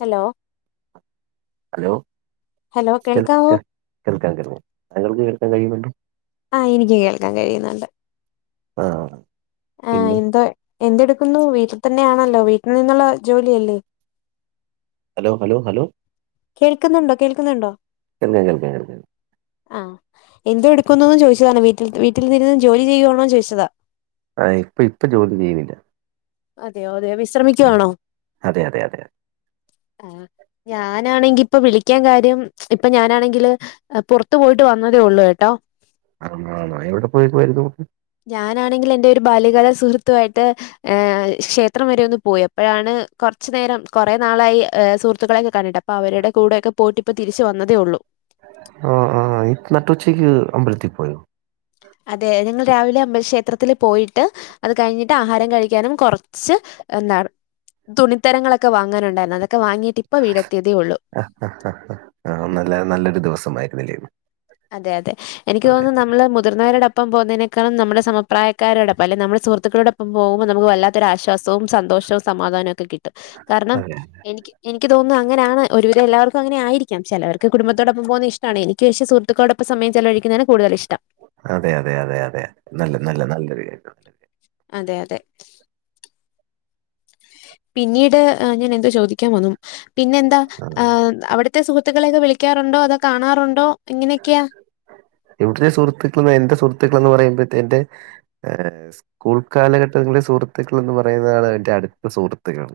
Hello hello hello കേൾ കേൾക്കാവോ കേൾ കേൾക്കാം കേൾക്കാം താങ്കൾക്ക് കേൾക്കാൻ കഴിയുന്നുണ്ടോ? ആഹ് എനിക്ക് കേൾക്കാൻ കഴിയുന്നുണ്ട് ആഹ് [unintelligible] ആഹ് പിന്നെ എന്തോ എന്തെടുക്കുന്നു വീട്ടിൽ തന്നെയാണല്ലോ വീട്ടിൽ നിന്നുള്ള ജോലിയല്ലേ ഹലോ ഹലോ ഹലോ കേൾക്കുന്നുണ്ടോ കേൾക്കുന്നുണ്ടോ [unintelligible] ആഹ് എന്തോ എടുക്കുന്നൂന്ന് ചോദിച്ചതാണ് വീട്ടിൽ വീട്ടിൽ ഇരുന്ന് ജോലി ചെയ്യുകയാണോന്ന് ചോദിച്ചതാ ആഹ് ഇപ്പ ഇപ്പൊ ജോലി ചെയ്യുന്നില്ല അതെയോ അതെയോ വിശ്രമിക്കുവാണോ അതെ അതെ അതെ ആഹ് ഞാനാണെങ്കി ഇപ്പൊ വിളിക്കാൻ കാര്യം ഇപ്പൊ ഞാനാണെങ്കില് പുറത്തു പോയിട്ട് വന്നതേ ഉള്ളൂ കേട്ടോ [unintelligible] എവിടെ പോയേക്കുവാരുന്നു ഞാനാണെങ്കിൽ എന്റെ ഒരു ബാല്യകാലാ സുഹൃത്തു ആയിട്ട് ഏഹ് ക്ഷേത്രം വരെ ഒന്ന് പോയി അപ്പോഴാണ് കുറച്ച് നേരം കുറെ നാളായി ഏഹ് സുഹൃത്തുക്കളെയൊക്കെ കണ്ടിട്ട് അവരുടെ കൂടെയൊക്കെ പോയിട്ട് ഇപ്പോ തിരിച്ച് വന്നതേ ഉള്ളൂ ആഹ് ആഹ് ഇ നട്ട് ഉച്ചക്ക് അമ്പലത്തിൽ പോയൊ അതെ ഞങ്ങൾ രാവിലെ അമ്പൽ ക്ഷേത്രത്തിൽ പോയിട്ട് അത് കഴിഞ്ഞിട്ട് ആഹാരം കഴിക്കാനും കുറ കുറച്ച് എന്താണ് തുണിത്തരങ്ങളൊക്കെ വാങ്ങാനുണ്ടായിരുന്നു അതൊക്കെ വാങ്ങിയിട്ട് ഇപ്പ വീട് എത്തിയതേ ഉള്ളൂ ആഹ് നല്ല നല്ലൊരു ദിവസമായിരുന്നില്ലേയൊ അതെ അതെ എനിക്ക് തോന്നുന്നു നമ്മൾ മുതിർന്നവരോടപ്പം പോകുന്നതിനേക്കളും നമ്മുടെ സമപ്രായക്കാരോടൊപ്പം അല്ലെ നമ്മുടെ സുഹൃത്തുകളോടപ്പ പോകുമ്പോൾ നമുക്ക് വല്ലാത്തൊരു ആശ്വാസവും സന്തോഷവും സമാധാനവും ഒക്കെ കിട്ടും കാരണം എനിക്ക് എനിക്ക് തോന്നുന്നു അങ്ങനെയാണ് ഒരുവിധം എല്ലാർക്കും അങ്ങനെയായിരിക്കാം ചിലർക്ക് കുടുംബത്തോടൊപ്പം പോകുന്നത് ഇഷ്ടാണ് എനിക്ക് പക്ഷേ സു സുഹൃത്തുക്കളോട്ടൊപ്പം സമയം ചിലവഴിക്കുന്നതാണ് കൂടുതലിഷ്ടം അതെ അതെ അതെ അതെ നല്ല നല്ല [unintelligible] അതെ അതെ പിന്നീട് ആഹ്‌ ഞാൻ എന്തോ ചോദിക്കാൻ വന്നു പിന്നെ എന്താ ആഹ് അവിടെ ഉറ്റ സുഹത്തുക്കളൊക്കെ വിളിക്കാറുണ്ടോ അതോ കാണാറുണ്ടോ എങ്ങനെയൊക്കെയാ ഇവിടുത്തെ സുഹൃത്തുക്കൾ എന്റെ സുഹൃത്തുക്കൾ എന്ന് പറയുന്നത് എന്റെ സ്കൂൾ കാലഘട്ടങ്ങളെ സുഹൃത്തുക്കൾ എന്ന് പറയുന്നതാണ് എന്റെ അടുത്ത സുഹൃത്തുക്കൾ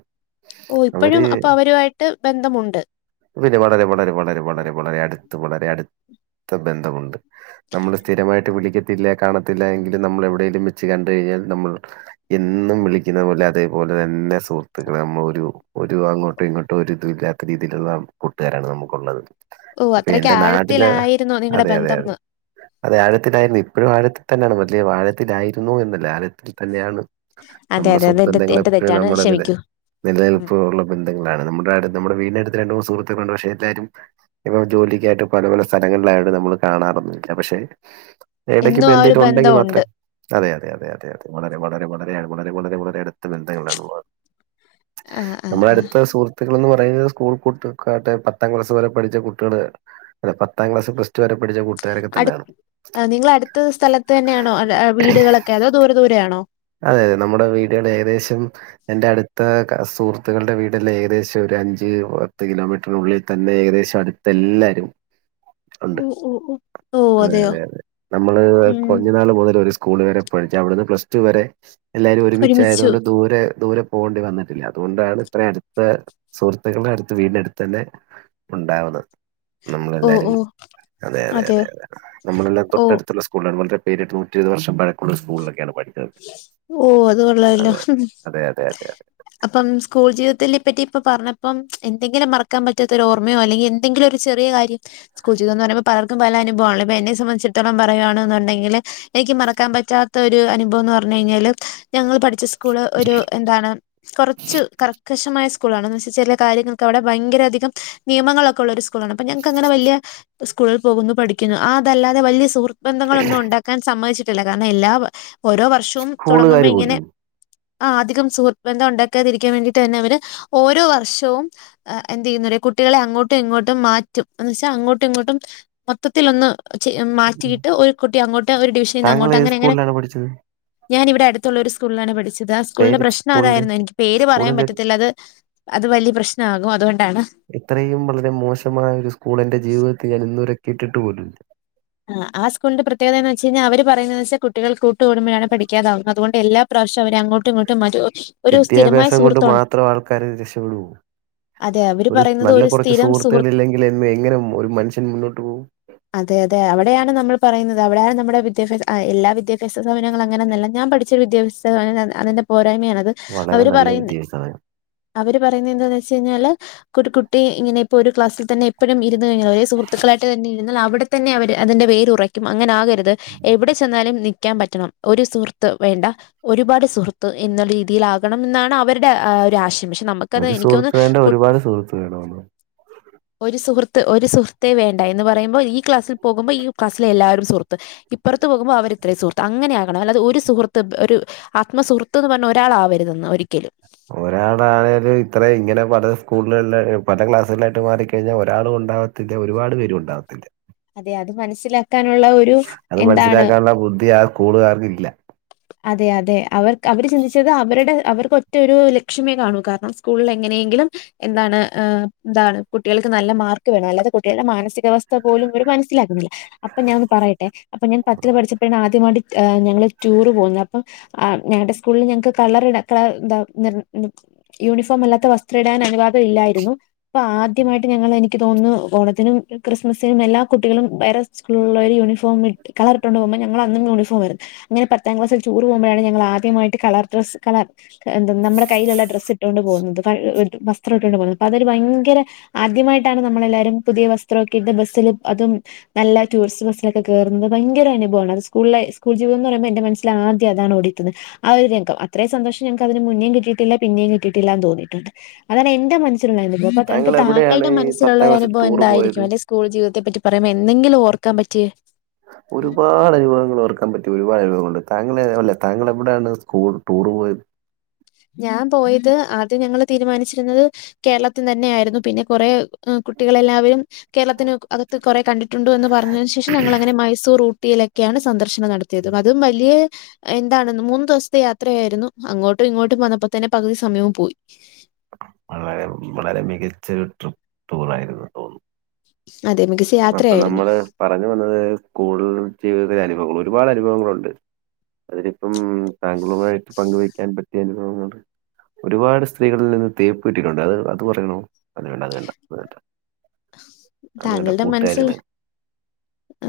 ഓ ഇപ്പോഴും അവര് അപ്പൊ അവരുമായിട്ട് ബന്ധമുണ്ട് പിന്നെ വളരെ വളരെ വളരെ വളരെ വളരെ അടുത്ത് വളരെ അടുത്ത ബന്ധമുണ്ട് നമ്മൾ സ്ഥിരമായിട്ട് വിളിക്കത്തില്ല കാണത്തില്ല എങ്കിലും നമ്മൾ എവിടെലും വെച്ച് കണ്ട് കഴിഞ്ഞാൽ നമ്മൾ എന്നും വിളിക്കുന്ന പോലെ അതേപോലെ തന്നെ സുഹൃത്തുക്കൾ നമ്മൾ ഒരു ഒരു അങ്ങോട്ടോ ഇങ്ങോട്ടോ ഒരു ഇത് ഇല്ലാ രീതിയിലുള്ള കൂട്ടുകാരാണ് നമുക്കുള്ളത് ഓഹ് ഇപ്പൊ അത്രയ്ക്ക് എൻറെ നാട്ടിലെ ആഴത്തിലായിരുന്നോ നിങ്ങടെ അതെ അതെ അതെ ബന്ധംന്ന്? അതെ ആഴത്തിലായിരുന്നു ഇപ്പോഴും ആഴത്തിൽ തന്നെയാണ് വലിയ ആഴത്തിലായിരുന്നു എന്നല്ലേ ആഴത്തിൽ തന്നെയാണ് അതെ നമ്മുടെ അതെ അത് എന്റെ [unintelligible] എന്റെ എപ്പോഴും തെറ്റാണ് നമ്മുടെ നില ക്ഷമിക്കൂ ഉം നിലനിൽപ്പ് ഉള്ള ബന്ധങ്ങളാണ് നമ്മുടെ നമ്മുടെ വീടിനടുത്ത് രണ്ട് മൂന്ന് സുഹൃത്തുക്കൾ ഉണ്ട് പക്ഷേ എല്ലാരും ഇപ്പൊ ജോലിക്കായിട്ട് പലപല സ്ഥലങ്ങളിലായിട്ട് നമ്മള് കാണാറൊന്നില്ല പക്ഷെ ഇടക്ക് എന്നും ഇപ്പൊ ആ ഒരു എന്തേലും ബന്ധം ഉണ്ടെങ്കി ഉണ്ട് മാത്രമേ അതെ അതെ അതെ അതെ വളരെ വളരെ വളരെ വളരെ വളരെ അടുത്ത ബന്ധങ്ങളാണ് [unintelligible] ആഹ് ആഹ് നമ്മുടെ ആഹ് അടുത്ത സുഹൃത്ത് സുഹൃത്തുക്കളെന്ന് പറയുന്നത് സ്കൂൾ [unintelligible] പത്താം ക്ലാസ് വരെ പഠിച്ച കുട്ടികള് പത്താം ക്ലാസ്സ് പ്ലസ്ടു വരെ പഠിച്ച കൂട്ടുകാരൊക്കെ തന്നെയാണ് ആഹ് നിങ്ങൾ അടുത്ത സ്ഥലത്ത് തന്നെയാണോ വീടുകളൊക്കെ അതോ ദൂരെ ദൂരെ ആണോ അതെ അതെ നമ്മുടെ വീടുകൾ ഏകദേശം എന്റെ അടുത്ത സുഹൃത്തുക്കളുടെ വീടെല്ലാം ഏകദേശം ഒരു അഞ്ച് പത്ത് കിലോമീറ്ററിനുള്ളിൽ തന്നെ ഏകദേശം അടുത്ത് എല്ലാരും ഉണ്ട് ഓഹ് ഓഹ് ഓഹ് ഓ അതെ അതെയോ അതെ അതെ നമ്മള് ഉം കുഞ്ഞ് നാൾ മുതൽ ഒരു സ്കൂൾ വരെ പഠിച്ച അവിടുന്ന് പ്ലസ്ടു വരെ എല്ലാവരും ഒരുമിച്ചു ഒരുമിച്ചായതുകൊണ്ട് ദൂരെ ദൂരെ പോകേണ്ടി വന്നിട്ടില്ല അതുകൊണ്ടാണ് ഇത്രയും അടുത്ത സുഹൃത്തുക്കളുടെ അടുത്ത് വീടിന്റെ അടുത്ത് തന്നെ ഉണ്ടാവണ് ഓ നമ്മളെല്ലാരും ഓ അതെ അതെ അതെയോ അതെത നമ്മളെല്ലം ഓ തൊട്ടടുത്തുള്ള സ് കൂളാണ് മറ്റേ പിരിട് നൂറ്റിഎയ് വർഷം പഴക്കുള്ള സ്കൂൾളേക്കാണ് പോയത് ഓഹ് അത് കൊള്ളാലോ അതെ അതെ അതെ അതെ അപ്പം സ്കൂൾ ജീവിതത്തെല്ലിപ്പറ്റി ഇപ്പ പറഞ്ഞപ്പം എന്തെങ്കിലും മറക്കാ പറ്റാത്ത ഒരോർമ്മയോ അല്ലെങ്കി ഇൻ ന്തെങ്കിലും ഒരു ചെറിയ കാര്യം സ്കൂൾ ജീവിതംന്ന് പറയുമ്പോ പലർക്കും പല അനുഭവാണ്ല്ല ഇപ്പ എന്നെ സംബന്ധിച്ചിട്ത്തോളം പറയുകയാണെന്നുണ്ടെങ്കില് എനിക്ക് മറക്കാൻ പറ്റാത്ത ഒരു അനുഭവം ന്ന് പർഞ്ഞഴിഞ്ഞാല് ഞങ്ങള് പഠിച്ച സ്കൂള് ഒരു എന്താണ് കുറച്ച് കർക്കശമായ സ്കൂളാണെന്ന് വച്ച ചലെ കാര്യങ്ങൾക്ക് അവിടെ ഭയങ്കര അധികം നിയമങ്ങളൊക്കെള്ള ഒരു സ്കൂളാണ് അപ്പോ ഞങ്ങക്ക് അങ്ങനെ വലിയ സ്കൂളിൽ പോകുന്നു പഠിക്കുന്നു അതല്ലാതെ വലിയ സുഹൃ ബന്ധങ്ങളൊന്നും ഉണ്ടാക്കാൻ സമ്മതിച്ചിട്ടില്ല കാരണം എല്ലാ ഓരോ വർഷവും തുടങ്ങുമ്പോ സ്കൂളുകാര് ഇങ്ങനെ പോലും ആഹ് അധികം സുഹൃത്ത്ബന്തം ഉണ്ടാക്കാതിരിക്കാൻ വേണ്ടിട്ട് തന്നെ അവര് ഓരോ വർഷവും. എഹ് എന്ത് ചെയ്യുന്നറിയോ കുട്ടികളെ അങ്ങോട്ടും ഇങ്ങോട്ടും മാറ്റും ന്ന് വെച്ചാൽ അങ്ങോട്ടും ഇങ്ങോട്ടും മൊത്തത്തിലൊന്ന്. ചെയ്യും ഉം. മാറ്റിയിട്ട് ഒരു കുട്ടി അങ്ങോട്ട് ഒരു ഡിവിഷൽന്ന് താങ്കൾ അങ്ങോട്ട് ഏത് അങ്ങനെ അങ്ങനെ സ്കൂളിലാണ് പഠിച്ചത്? ഞാനിവിടെ അടു ത്തുള്ള ഒരു സ്കൂളിലാണ് പഠിച്ചത് ആ സ്കൂളിന്റെ പേര് പ്രശ്നം സ്കൂളിന്റെ അതായിരുന്നു എനിക്ക് പേര് പറയാൻ സ്കൂളിന്റെ പറ്റത്തില് ല്ലത് അത് വല്യ പ്രശ്നാകും അതുകൊണ്ടാണ്. ഇത്രയും വളരെ മോശമായ ഒരു സ്കൂൾ എന്റെ ജീവിതത്തി ഞാൻ ഇന്ന് വരെ കേട്ടിട്ട് പോലൂല്ല. ആഹ് ആ സ്കൾന്റെ പ്രത്യേകത എന്ന് വെച്ച്കഴിഞ്ഞാ അവര് പറയുന്നത് വെച്ചൽ കുട്ടികൾ കൂട്ടൂടുമ്പോഴാണ് പഠിക്കാതാവുന്നത് അതുകൊണ്ട് എല്ലാം. പ്രാവശ്യം അവര് അങ്ങോട്ടും ഇങ്ങോട്ടും മാറ്റു ഓഹ് വിദ്യാഭ്യാസം കൊണ്ട് മാത്രം ആൾക്കാര് രക്ഷപ്പെടുവൂ. അതെ അവര് ഒരു പറയുന്നത് നല്ല കുറച്ച് സ്ഥിരം സുഹൃ സുഹൃത്തുക്കൾ ഇല്ലെങ്കിൽ എന്ന് എങ്ങനെ ഒരു മനുഷ്യൻ മുന്നോട്ട് പോകും. അതെ അതെ അവിടെയാണ് നമ്മൾ പറയുന്നത് അവിടെയാണ് നമ്മുടെ വിദ്യാഭാ എല്ലാ വിദ്യാഭ്യാ സാപനങ്ങള് അങ്ങനൊന്നൊഅല്ല ഞാൻ പഠിച്ച വിദ്യാഭാസ് [unintelligible] അതിന്റെ പോരായ്മയാണ് അത് വളരെ അവര് നല്ല പറയുന്നെ വിദ്യാഭ്യാസം വേണം അവര് പറയുന്നത് എന്താന്ന് വെച്ച്ഴിഞ്ഞാല്. ഒരുകുട്ടി ഇങ്ങനെപ്പോ ഒരു ക്ലാസ്സിൽ തന്നെ എപ്പഴും ഇരുന്നു കഴിഞ്ഞാ ഒരേ സുഹൃത്തുക്കളായിട്ട് [unintelligible] എന്നാൽ അവിടെത്തന്നെ അവര് അതിന്റെ വേര് ഉറയ്ക്കും അങ്ങനെ ആകരുത് എവിടെ ചെന്നാലും. ക്കാൻ പറ്റണം ഒരു സുഹൃത്ത് വേണ്ട. ഒരുപാട് സുഹൃത്ത് എന്ന രീതിയിലാകണം ന്നാണ് അവരുടെ ഒരു ആശയം. [unintelligible] നമ്മക്കത് ഒരു എനിക്കൊന്ന് സുഹൃത്ത് വേണ്ട കു ഒരുപാട് സുഹൃത്ത് വേണമെന്ന് ഒരു സുഹൃത്ത് ഒരു സുഹൃത്തേ വേണ്ട എന്ന് പറയ്മ്പൊ ഈ ക്ലാസിൽ പോകുമ്പോ ഈ ക്ലാസിലെ എല്ലാരും സുഹൃ ത് ഇപ്പറത്ത് പോകുമ്പോ അവർ ഇത്രയും സുഹൃത്ത് അങ്ങനെ ആകണം അല്ലാതെ ഒരു സുഹൃത്ത് ഒരു. ആത്മസുഹൃത്ത് എന്ന് പറഞ്ഞ ഒരാൾ ആവരുതെന്ന് ഒരിക്കലും. ഒരാളായാലും ഇത്രയും ഇങ്ങനെ പല സ്കൂളുകളിലെ പല ക്ലാസ്സുകളിലായിട്ട് മാറിക്കഴിഞ്ഞാൽ ഒരാളും ഉണ്ടാവാ. ത്തിന്റെ ഒരുപാട് പേരു ഉണ്ടാകത്തില്ല. അതെ അത് മനസ്സിലാക്കാനുള്ള ഒ അത് മനസ്സിലാക്കാനുള്ള ബുദ്ധി ആ സ്കൂളുകാർക്ക് ഇല്ല. അതെ അതെ അവർക്ക് അവര് ചിന്തിച്ചത് അവരുടെ അവർക്ക് ഒറ്റ ഒരു ലക്ഷ്യമേ കാണൂ കാരണം. സ്കൂളിൽ എങ്ങനെയെങ്കിലും. എന്താണ് എന്താണ് കുട്ടികൾക്ക് നല്ല മാർക്ക് വേണം അല്ലാതെ കുട്ടികളുടെ മാനസികാവസ്ഥ. പോലും മനസിലാക്കുന്നില്ല അപ്പൊ ഞാനൊന്ന് പറയട്ടെ അപ്പൊ ഞാൻ പത്തില് പഠിച്ചപ്പോഴാണ് ആദ്യമായിട്ട്. ഏഹ് ഞങ്ങള് ടൂറ് പോകുന്ന അപ്പം. ആഹ് ഞങ്ങടെ സ്കൂളിൽ ഞങ്ങക്ക് കളർ ഇട എന്താ. യൂണിഫോം അല്ലാത്ത വസ്ത്രം ഇടാൻ അനുവാദം ഇല്ലായിരുന്നു. പ്പൊ ആദ്യമായിട്ട് ഞങ്ങൾ എനിക്ക് തോന്നുന്നു ഓണത്തിനും കൃ സ്മസിനും എല്ലാ കുട്ടികളും വേറെ സ്കൂള്ള ഒരു യൂണിഫോം കളറി ട്ടോണ്ട് പോകുമ്പോ ഞങ്ങള അന്നും യൂണിോം ആയിരുന്നു. അങ്ങനെ പത്താം ക്ലസ്സിൽ ടൂറ് പോകുമ്പോഴാണ് ഞങ്ങൾ ആദ്യമായിട്ട് കളർ ഡ്രസ് കളർ. എഹ് ന്ത്‌ നമ്മുടെ കയ്യിലുള്ള ഡ്രസ്സ് ഇട്ടോണ്ട് പോകുന്നത് ഒരു വസ്ത്രം ഇട്ട്ട്ട് പോകുന്നത് അതൊരു ഭയങ്കര. ആദ്യമായിട്ടാണ് നമ്മളെല്ലാരും പുതിയ വസ്ത്രമൊക്കെ ഇട്ട് ബസ്സില് അതും. നല്ല ടൂറിസ്റ്റ് ബസ്സിലൊക്കെ കറുന്നത് ഭയങ്കരനുഭവമാണ് അത് സ്കൂളില സ്കൂൾ ജീത എന്ന് പറയുമ്പോ എന്റെ മനസ്സില ആദ്യം അതാണ് ഓടിയെത് നത്. ആഹ് ഒരു രംഗം അത്രയും സന്തോഷം ഞങ്ങക്ക് അതിന് മുന്നേ കിട്ടിട്ടില്ല പിന്നും കിട്ടിയിട്ടില്ല എന്ന് തോന്നിട്ടുണ്ട് അതാണ് എന്റെ. അനുഭവം അത്കണക്ക് താങ്കൾ എവിടെയാണ് തങ്കുടെ ഈ മനസ്സിലുള്ള പത്താം ഒരു ക്ലാസ്സിൽ അനുഭവം ടൂർ എന്തായിരിക്കും പോയത് അല്ല സ്കൂൾ ജീവിതത്തെ പറ്റി പറുമ്പോ എന്തെങ്കിലും ഓർക്കാൻ പറ്റേ. ഒരുപാട് അനുഭവങ്ങൾ ഒർക്കാൻ പറ്റി ഒരുപാട് അനുഭവങ്ങളുണ്ട് താങ്കളെ അല്ലേ താങ്കളെവിടെയാണ് സ്കൂൾന്ന് ടൂറ് പോയത്. ഞാൻ പോയത് ആദ്യം ഞങ്ങള് തീരുമാനിച്ചിരുന്നത്. കേരളത്തിന് തന്നെ ആയിരുന്നു പിന്നെ കൊറെ ഉം കുട്ടികളെല്ലാവരും. കേരളത്തിന് അകത്ത് കൊറെ കണ്ടിട്ടുണ്ടോ എന്ന് പറഞ്ഞതിനു ശേഷം ഞങ്ങൾങ്ങനെ മൈസൂർ ഊ ട്ടിയിലൊക്കെയാണ് സന്ദർശനം നടത്തിയതും അതും വലിയ എന്താണെന്ന് മൂന്ന് ദിവസത്തെ യാത്രയായിരുന്നു അങ്ങോട്ടും ഇങ്ങോട്ടും വന്നപ്പോ തന്നെ പകുതി സമയവും പോയി. വളരെ വളരെ മികച്ച ഒരു ട്രിപ്പ്കളായിരുന്നു അത്. അതെ മികച്ച അപ്പൊ യാത്രയായിരുന്നു. നമ്മള് പറഞ്ഞു വന്നത് സ്കൂൾ ജീവിതത്തില അനുഭവങ്ങൾ ഒരുപാട് അനുഭവങ്ങളുണ്ട്. അതിലിപ്പം താങ്കളുമായിട്ട് പങ്കുവയ്ക്കാൻ പറ്റിയ അനുഭവങ്ങണ്ട് ഒരുപാട് സ്ത്രീകളിൽ നിന്ന് തേപ്പ് കിട്ടിട്ടുണ്ട് അത് അത് പറയണോ അല്ല വേണ്ട അത് വേണ്ട അത് വേണ്ട താങ്കളുടെ മനസ്സിൽ കൂട്ടുകാരാണ്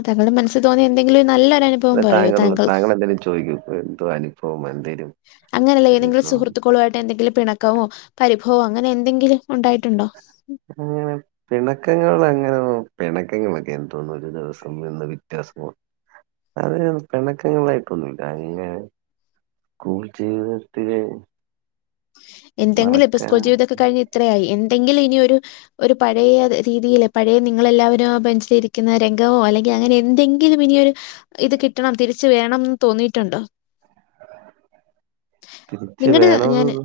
താങ്കളുടെ മനസ്സിൽ തോന്നി എന്തെങ്കിലും നല്ലൊരനുഭവ അത് താങ്കൾ താങ്കൾെന്തായലും ചോദിക്കും എന്തോ അനുഭവം എന്തേലും അങ്ങനെയല്ല ഏതെങ്കിലും അനുഭവം സുഹൃുത്തുക്ക ളുയിട്ട് എന്തെങ്കിലും പിണക്കമോ പരിഭവോ അങ്ങനെ എന്തെങ്കിലും ഉണ്ടായിട്ടുണ്ടോ? [unintelligible] പിണക്കങ്ങൾ അങ്ങനെ പിണക്കങ്ങളൊക്കെ എന്തോന്നു ഒരു ദിവസം നിന്ന് വ്യത്യാസം അത് പിണക്കങ്ങളായിട്ടൊന്നുമില്ല ഇങ്ങെ സ്കൂൾ ജീവിതത്തില് എന്തെങ്കിലും ഇപ്പൊ സ്കൂൾ ജീവിതൊക്കെ കഴിഞ്ഞ് ഇത്രയായി എന്തെങ്കിലും ഇനി ഒരു ഒരു പഴയ രീതിയില് പഴയ നിങ്ങളെല്ലാവരും ആഹ് ബഞ്ചി ലിരിക്കുന്ന രംഗമോ അല്ലെങ്കിൽ അങ്ങനെ എന്തെങ്കും ലും ഇനിയൊരു ഇത് കിട്ടണം തിരിച്ച വേണംന്ന് തോന്നിയിട്ടുണ്ടോ തിരിച്ച് വേണന്ന്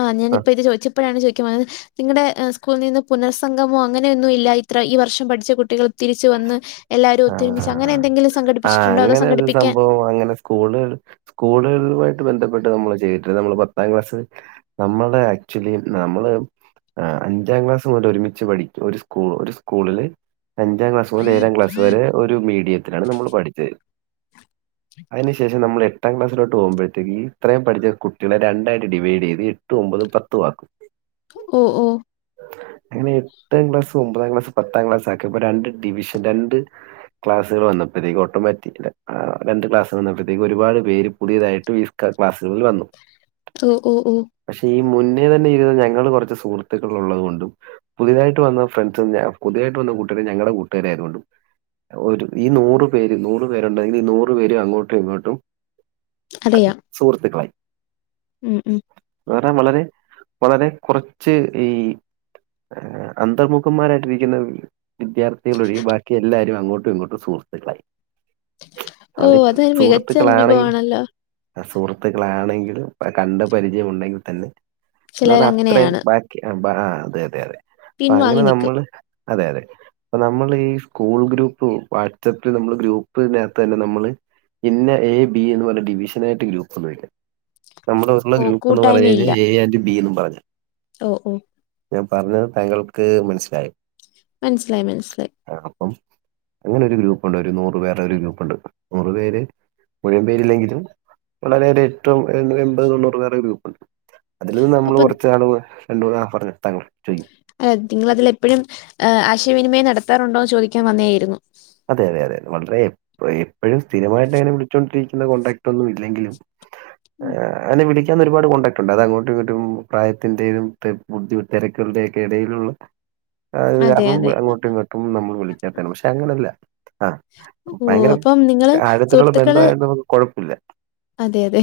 ആഹ് ഞാനിപ്പോ ഇത് ചോദിച്ചപ്പോഴാണ് ചോദിക്കും അത് നിങ്ങളുടെ സ്കൂളിൽ നിന്ന് പുനർസംഗമോ അങ്ങനെയൊന്നും ഇല്ല ഇത്ര ഈ വർഷം പഠിച്ച കുട്ടികൾ തിരിച്ചു വന്ന് എല്ലാവരും ഒത്തൊരുമിച്ച് അങ്ങനെ ആഹ് എന്തെങ്കിലും സംഘടിപ്പിച്ചിട്ടുണ്ടോ? അതോ അങ്ങനെ ഒരു സംഘടിപ്പിക്കാൻ സംഭവം അങ്ങനെ സ്കൂളുകൾ സ്കൂളുകളുമായിട്ട് ബന്ധപ്പെട്ട് നമ്മള് ചെയ്തിട്ടില്ല നമ്മള് പത്താം ക്ലാസ്ൽ നമ്മള്ടെ ആക്ച്വലി നമ്മള് ആഹ് അഞ്ചാം ക്ലാസ് മുതൽ ഒരുമിച്ച് പഠിക്കും ഒരു സ്കൂ ഒരു സ്കൂളില് അഞ്ചാം ക്ലാസ് മുതൽ ഏഴാം ക്ലാസ് വരെ ഒരു മീഡിയത്തിലാണ് നമ്മൾ പഠിച്ചത് അയ്ന് ശേഷം നമ്മൾ എ ട്ടാം ക്ലാസിലോട്ട് പോകുമ്പോഴത്തേക്ക് ഇത്രയും പഠിച്ച കുട്ടികളെ രണ്ടായിട്ട് ഡിവൈഡ് ചെയ്ത് എട്ട്, ഒമ്പത്, പത്തും ആക്കും ഓ ഓ അങ്ങനെ എട്ടാം ക്ലാസ് ഒമ്പതാം ക്ലാസ്സും പത്താം ക്ലാസ്സ് ആക്കിയപ്പോ രണ്ട് ഡിവിഷൻ രണ്ട് ക്ലാസ്സുകൾ വന്നപ്പോഴത്തേക്ക ഓട്ടോമാറ്റി രണ്ട് ക്ലാസുകൾ വന്നപ്പോഴത്തേക്ക് ഒരുപാട് പേര് പുതിയതായിട്ട് ക്കെ ക്ലാസുകളിൽ വന്നു ഓ ഓ ഓ പക്ഷെ ഈ മുന്നേ തന്നെ ഇരുന്ന ഞങ്ങൾ കുറച്ച് സുഹൃത്തുക്കൾ ഉള്ളത് കൊണ്ടും പുതിയതായിട്ട് വന്ന ഫ്രണ്ട്സും പുയതായിട്ട് വന്ന കൂട്ടുകാരർ ഞങ്ങളുടെ കൂട്ടുകാര ആയതുകൊണ്ടും ഒരു ഈ നൂറ പേര് നൂർ പേരുണ്ടെങ്കിൽ ഈ നൂർ പേര് അങ്ങോട്ടും ഇങ്ങോട്ടും അറിയാം സുഹൃത്തുക്കളായി ഉം ഉം വേറെ വളരെ വളരെ കുറച്ച് ഈ അന്തർമുഖന്മാരായിട്ടിരിക്കുന്ന വിദ്യാർത്ഥ കൊഴികെ ബാക്കി എല്ലരും അങ്ങോട്ടും ഇങ്ങോട്ടും സുഹത്തുക്കളായി ഓ അവര് അതൊരു മികച്ച സുഹൃത്തുക്കളാണെങ്കിൽ അനുഭവമാണല്ലോ സുഹൃത്തുക്കളാണെങ്കിലും കണ്ട പരിചയം ഉണ്ടെങ്കിൽ തന്നെ എന്ന് ചിലർ പറഞ്ഞ അത്രയും അങ്ങനെയാണ് ബാക്കി അതെ അതെ അതെ അപ്പൊ അങ്ങനെ പിൻവാങ്ങി നിൽക്കും നമ്മള് അതെ അതെ അപ്പ നമ്മള് ഈ സ്കൂൾ ഗ്രൂപ്പ് വാട്സാപ്പിൽ നമ്മള് ഗ്രൂപ്പിനാത്ത് തന്നെ നമ്മള് ഇന്നെ എ ബി എന്ന് പറഞ്ഞ ഡിവിഷൻ ആയിട്ട് ഗ്രൂപ്പൊന്നും ഇല്ല നമ്മുടെ ഉള്ള ഓ ഗ്രൂപ്പ്ന്ന് പറഞ്ഞ് കഴിഞ്ഞ എ ആൻഡ് ബി എന്ന് പറഞ്ഞു ഓഹ് ഓഹ് ഞാൻ പറഞ്ഞത് താങ്കൾക്ക് മനസ്സിലായോ മനസ്സിലായി മനസ്സിലായി അതാണപ്പം അങ്ങനെ ഒരു ഗ്രൂപ്പുണ്ട് ഒരു നൂറ് പേരുടെ ഒരു ഗ്രൂപ്പുണ്ട് നൂറ് പേര് മുഴുവൻ പേരില്ലെങ്കിലും വളരെ ഏറ്റവും എൺപത് തൊണ്ണൂറ് പേരുടെ ഗ്രൂപ്പുണ്ട് അതിൽ നിന്ന് നമ്മൾ അപ്പൊ കൊറച്ച് ആള് രണ്ട് പറഞ്ഞ താങ്കൾ ചെയ്യും അത് നിങ്ങളതിൽ എപ്പോഴും ആശയവിനിമയം നടത്താറുണ്ടോ എന്ന് ചോദിക്കാൻ വന്നയാരുന്നു അതെ അതെ അതെ വളരെ എപ്പോഴും സ്ഥിരമായിട്ട് അങ്ങനെ വിളിച്ചുകോണ്ടിരിക്കുന്ന കോൺടാക്ട് ഒന്നും ഇല്ലെങ്കിലും ആ അങ്ങനെ വിളിക്ക ക്കാൻ ഒരുപാട് കോണ്ടാക്ട് ഉണ്ട് അത് അങ്ങോട്ടും ഇങ്ങോട്ടും പ്രായത്തിന്റെയും ബുദ്ധി തിരക്കുകളുടെ ഒക്കെ ഇടയിലുള്ള ആ ഇത് അതെ കാരണം അതെ അങ്ങോട്ടും ഇങ്ങോട്ടും നമ്മൾ വിളിക്കാത്താണ് പക്ഷെ അങ്ങനല്ല. ആ ഓഹ് ഭയങ്കര അപ്പം നിങ്ങള് ആഴത്തിലുള്ള സുഹൃത്തുക്കള് ബന്ധമായത് നമുക്ക് കുഴപ്പമില്ല അതെ അതെ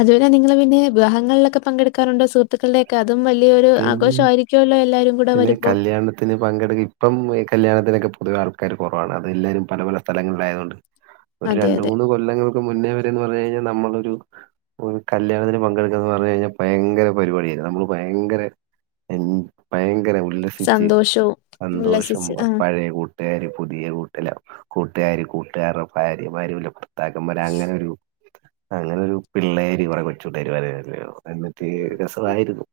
അതുപോലെ നിങ്ങള് പിന്നെ വിവാഹങ്ങളിലൊക്കെ പങ്കെടുക്കാറുണ്ടോ സുഹൃത്തുക്കളുടെ അതും വലിയൊരു പിന്നെ ആഘോഷം ആയിരിക്കുമല്ലോ എല്ലാരും കൂടെ വരുമ്പോ ത്തിന് പങ്കെടുക്ക ഇപ്പംഈ കല്യാണത്തിനക്കെ പൊതുവെ ആൾക്കാര് കുറവാണ് അത് എല്ലാവരും പല പല സ്ഥലങ്ങളിലായത് കൊണ്ട് ഒരു അതെ രണ്ട അതെ മൂന്ന് കൊല്ലങ്ങൾക്ക് മുന്നേ വരെന്ന് പറഞ്ഞാ കഴിഞ്ഞാൽ നമ്മളൊരു ഒരു കല്യാണത്തി പങ്കെടുക്കാന്ന് പറഞ്ഞ് കഴിഞ്ഞാൽ ഭയങ്കര പരിപാടിയരുന്നു നമ്മള് ഭയ ഭയങ്കര എൻ ഭയങ്കര ഉല്ലസിച്ച് സന്തോഷവും സന്തോഷം ഉല്ലസിച്ച് ആ പഴയ കൂട്ട കൂട്ടുകാര് പുതിയ കൂട്ട് കൂട്ടുകാര് കൂട്ടുകാരുടെ ഭാര്യമാര് ഭർത്താക്കമ്മാര് പോലെ അങ്ങനൊരു അങ്ങനൊരു പിള്ളേര് കൊറെ കൊച്ചുകുട്ടാർ [unintelligible] എന്നിട്ട് രസമായിരുന്നു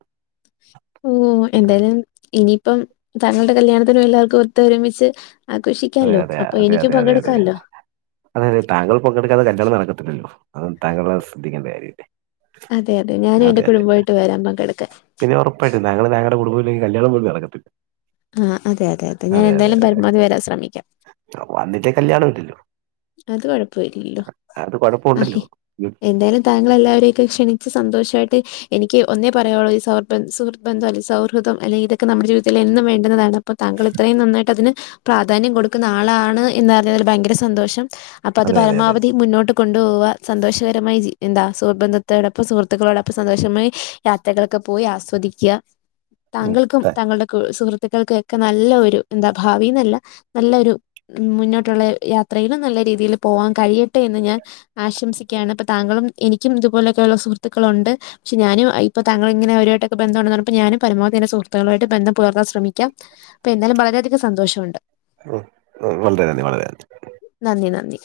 ഓഹ് എന്തായാലും ഇനിയിപ്പം താങ്കളുടെ കല്യാണത്തിനും എല്ലാവർക്കും ഒത്തൊരുമിച്ച് അതെ ആഘോഷിക്കാലോ അപ്പൊ എനിക്കും പങ്കെടുക്കാല്ലോ അതെതെ താങ്കൾ പങ്കെടുക്കാതെ കല്യാണം നടക്കത്തില്ലല്ലോ അതും താങ്കള് ശ്രദ്ധിക്കേണ്ട കാര്യമല്ലേ അതെ അതെ ഞാനും എന്റെ കുടുംബവുമായിട്ട് വരാം പങ്കെടുക്കാൻ പിന്നെ ഉറപ്പായിട്ടും ഞങ്ങള് [unintelligible] പോലും നടക്കത്തില്ല ആഹ് അതെ അതെ ഞാൻ എന്തായാലും പരമാവധി വരാൻ ശ്രമിക്കാം വന്നില്ലേ കല്യാണം ഇല്ലല്ലോ അത് കൊഴപ്പം ഇല്ലല്ലോ അത് ആ കുഴപ്പമുണ്ടല്ലോ എന്തായാലും താങ്കൾ എല്ലാവരെയും ഒക്കെ ക്ഷണിച്ച് സന്തോഷമായിട്ട് എനിക്ക് ഒന്നേ പറയാനുള്ളൂ ഈ സർ സുഹ്യത്ബന്ധം അ സൗഹൃദം അല്ലെങ്കിൽ ഇതൊക്കെ നമ്മുടെ ജീവിതത്തിൽ എന്നും വേണ്ടുന്നതാണ് അപ്പൊ താങ്കൾ ഇത്രയും നന്നായിട്ട് അതിന് പ്രാധാന്യം കൊടുക്കുന്ന ആളാണ് എന്ന് അറഞ്ഞതില് ഭയങ്കര സന്തോഷം ഉണ്ട് അപ്പൊ അത് അതെ അതെ അതെ പരമാവധി മുന്നോട്ട് കൊണ്ടു പോകുക സന്തോഷകരമായി എന്താ സുഹൃത് ബന്ധത്തോടൊപ്പം സുഹൃത്തുക്കളോടൊപ്പം സന്തോഷമായി യാത്രകളൊക്കെ പോയി ആസ്വദിക്കുക ഉം, താങ്കൾക്കും താ- താങ്കളുടെ സുഹൃത്തുക്കൾക്കും നല്ല ഒരു എന്താ ഭാവിന്നല്ല നല്ലൊരു മുന്നോട്ടുള്ള യാത്ര നല്ല രീതിയിൽ പോവാൻ കഴിയട്ടെ എന്ന് ഞാൻ ആശംസിക്കുകയാണ് അപ്പൊ താങ്കളും എനിക്കും ഇതുപോലെയൊക്കെയുള്ള സുഹൃത്തുക്കളുണ്ട് പക്ഷേ ഞാനും ഇപ്പൊ തങ്കളും ഇങ്ങനെ അവരുമായിട്ടൊക്കെ ബന്ധുമുണ്ടെന്ന് പറഞ്ഞപ്പോ ഞാനും പരമാവധി എന്റെ സുഹൃത്തുക്കളുമായിട്ട് ബന്ധം പുലർത്താൻ ശ്രമിക്കാം അപ്പൊ എന്താലും വളരെയധികം സന്തോഷമുണ്ട് ഉം വളരെ നന്ദി വളരെ നന്ദി നന്ദി നന്ദി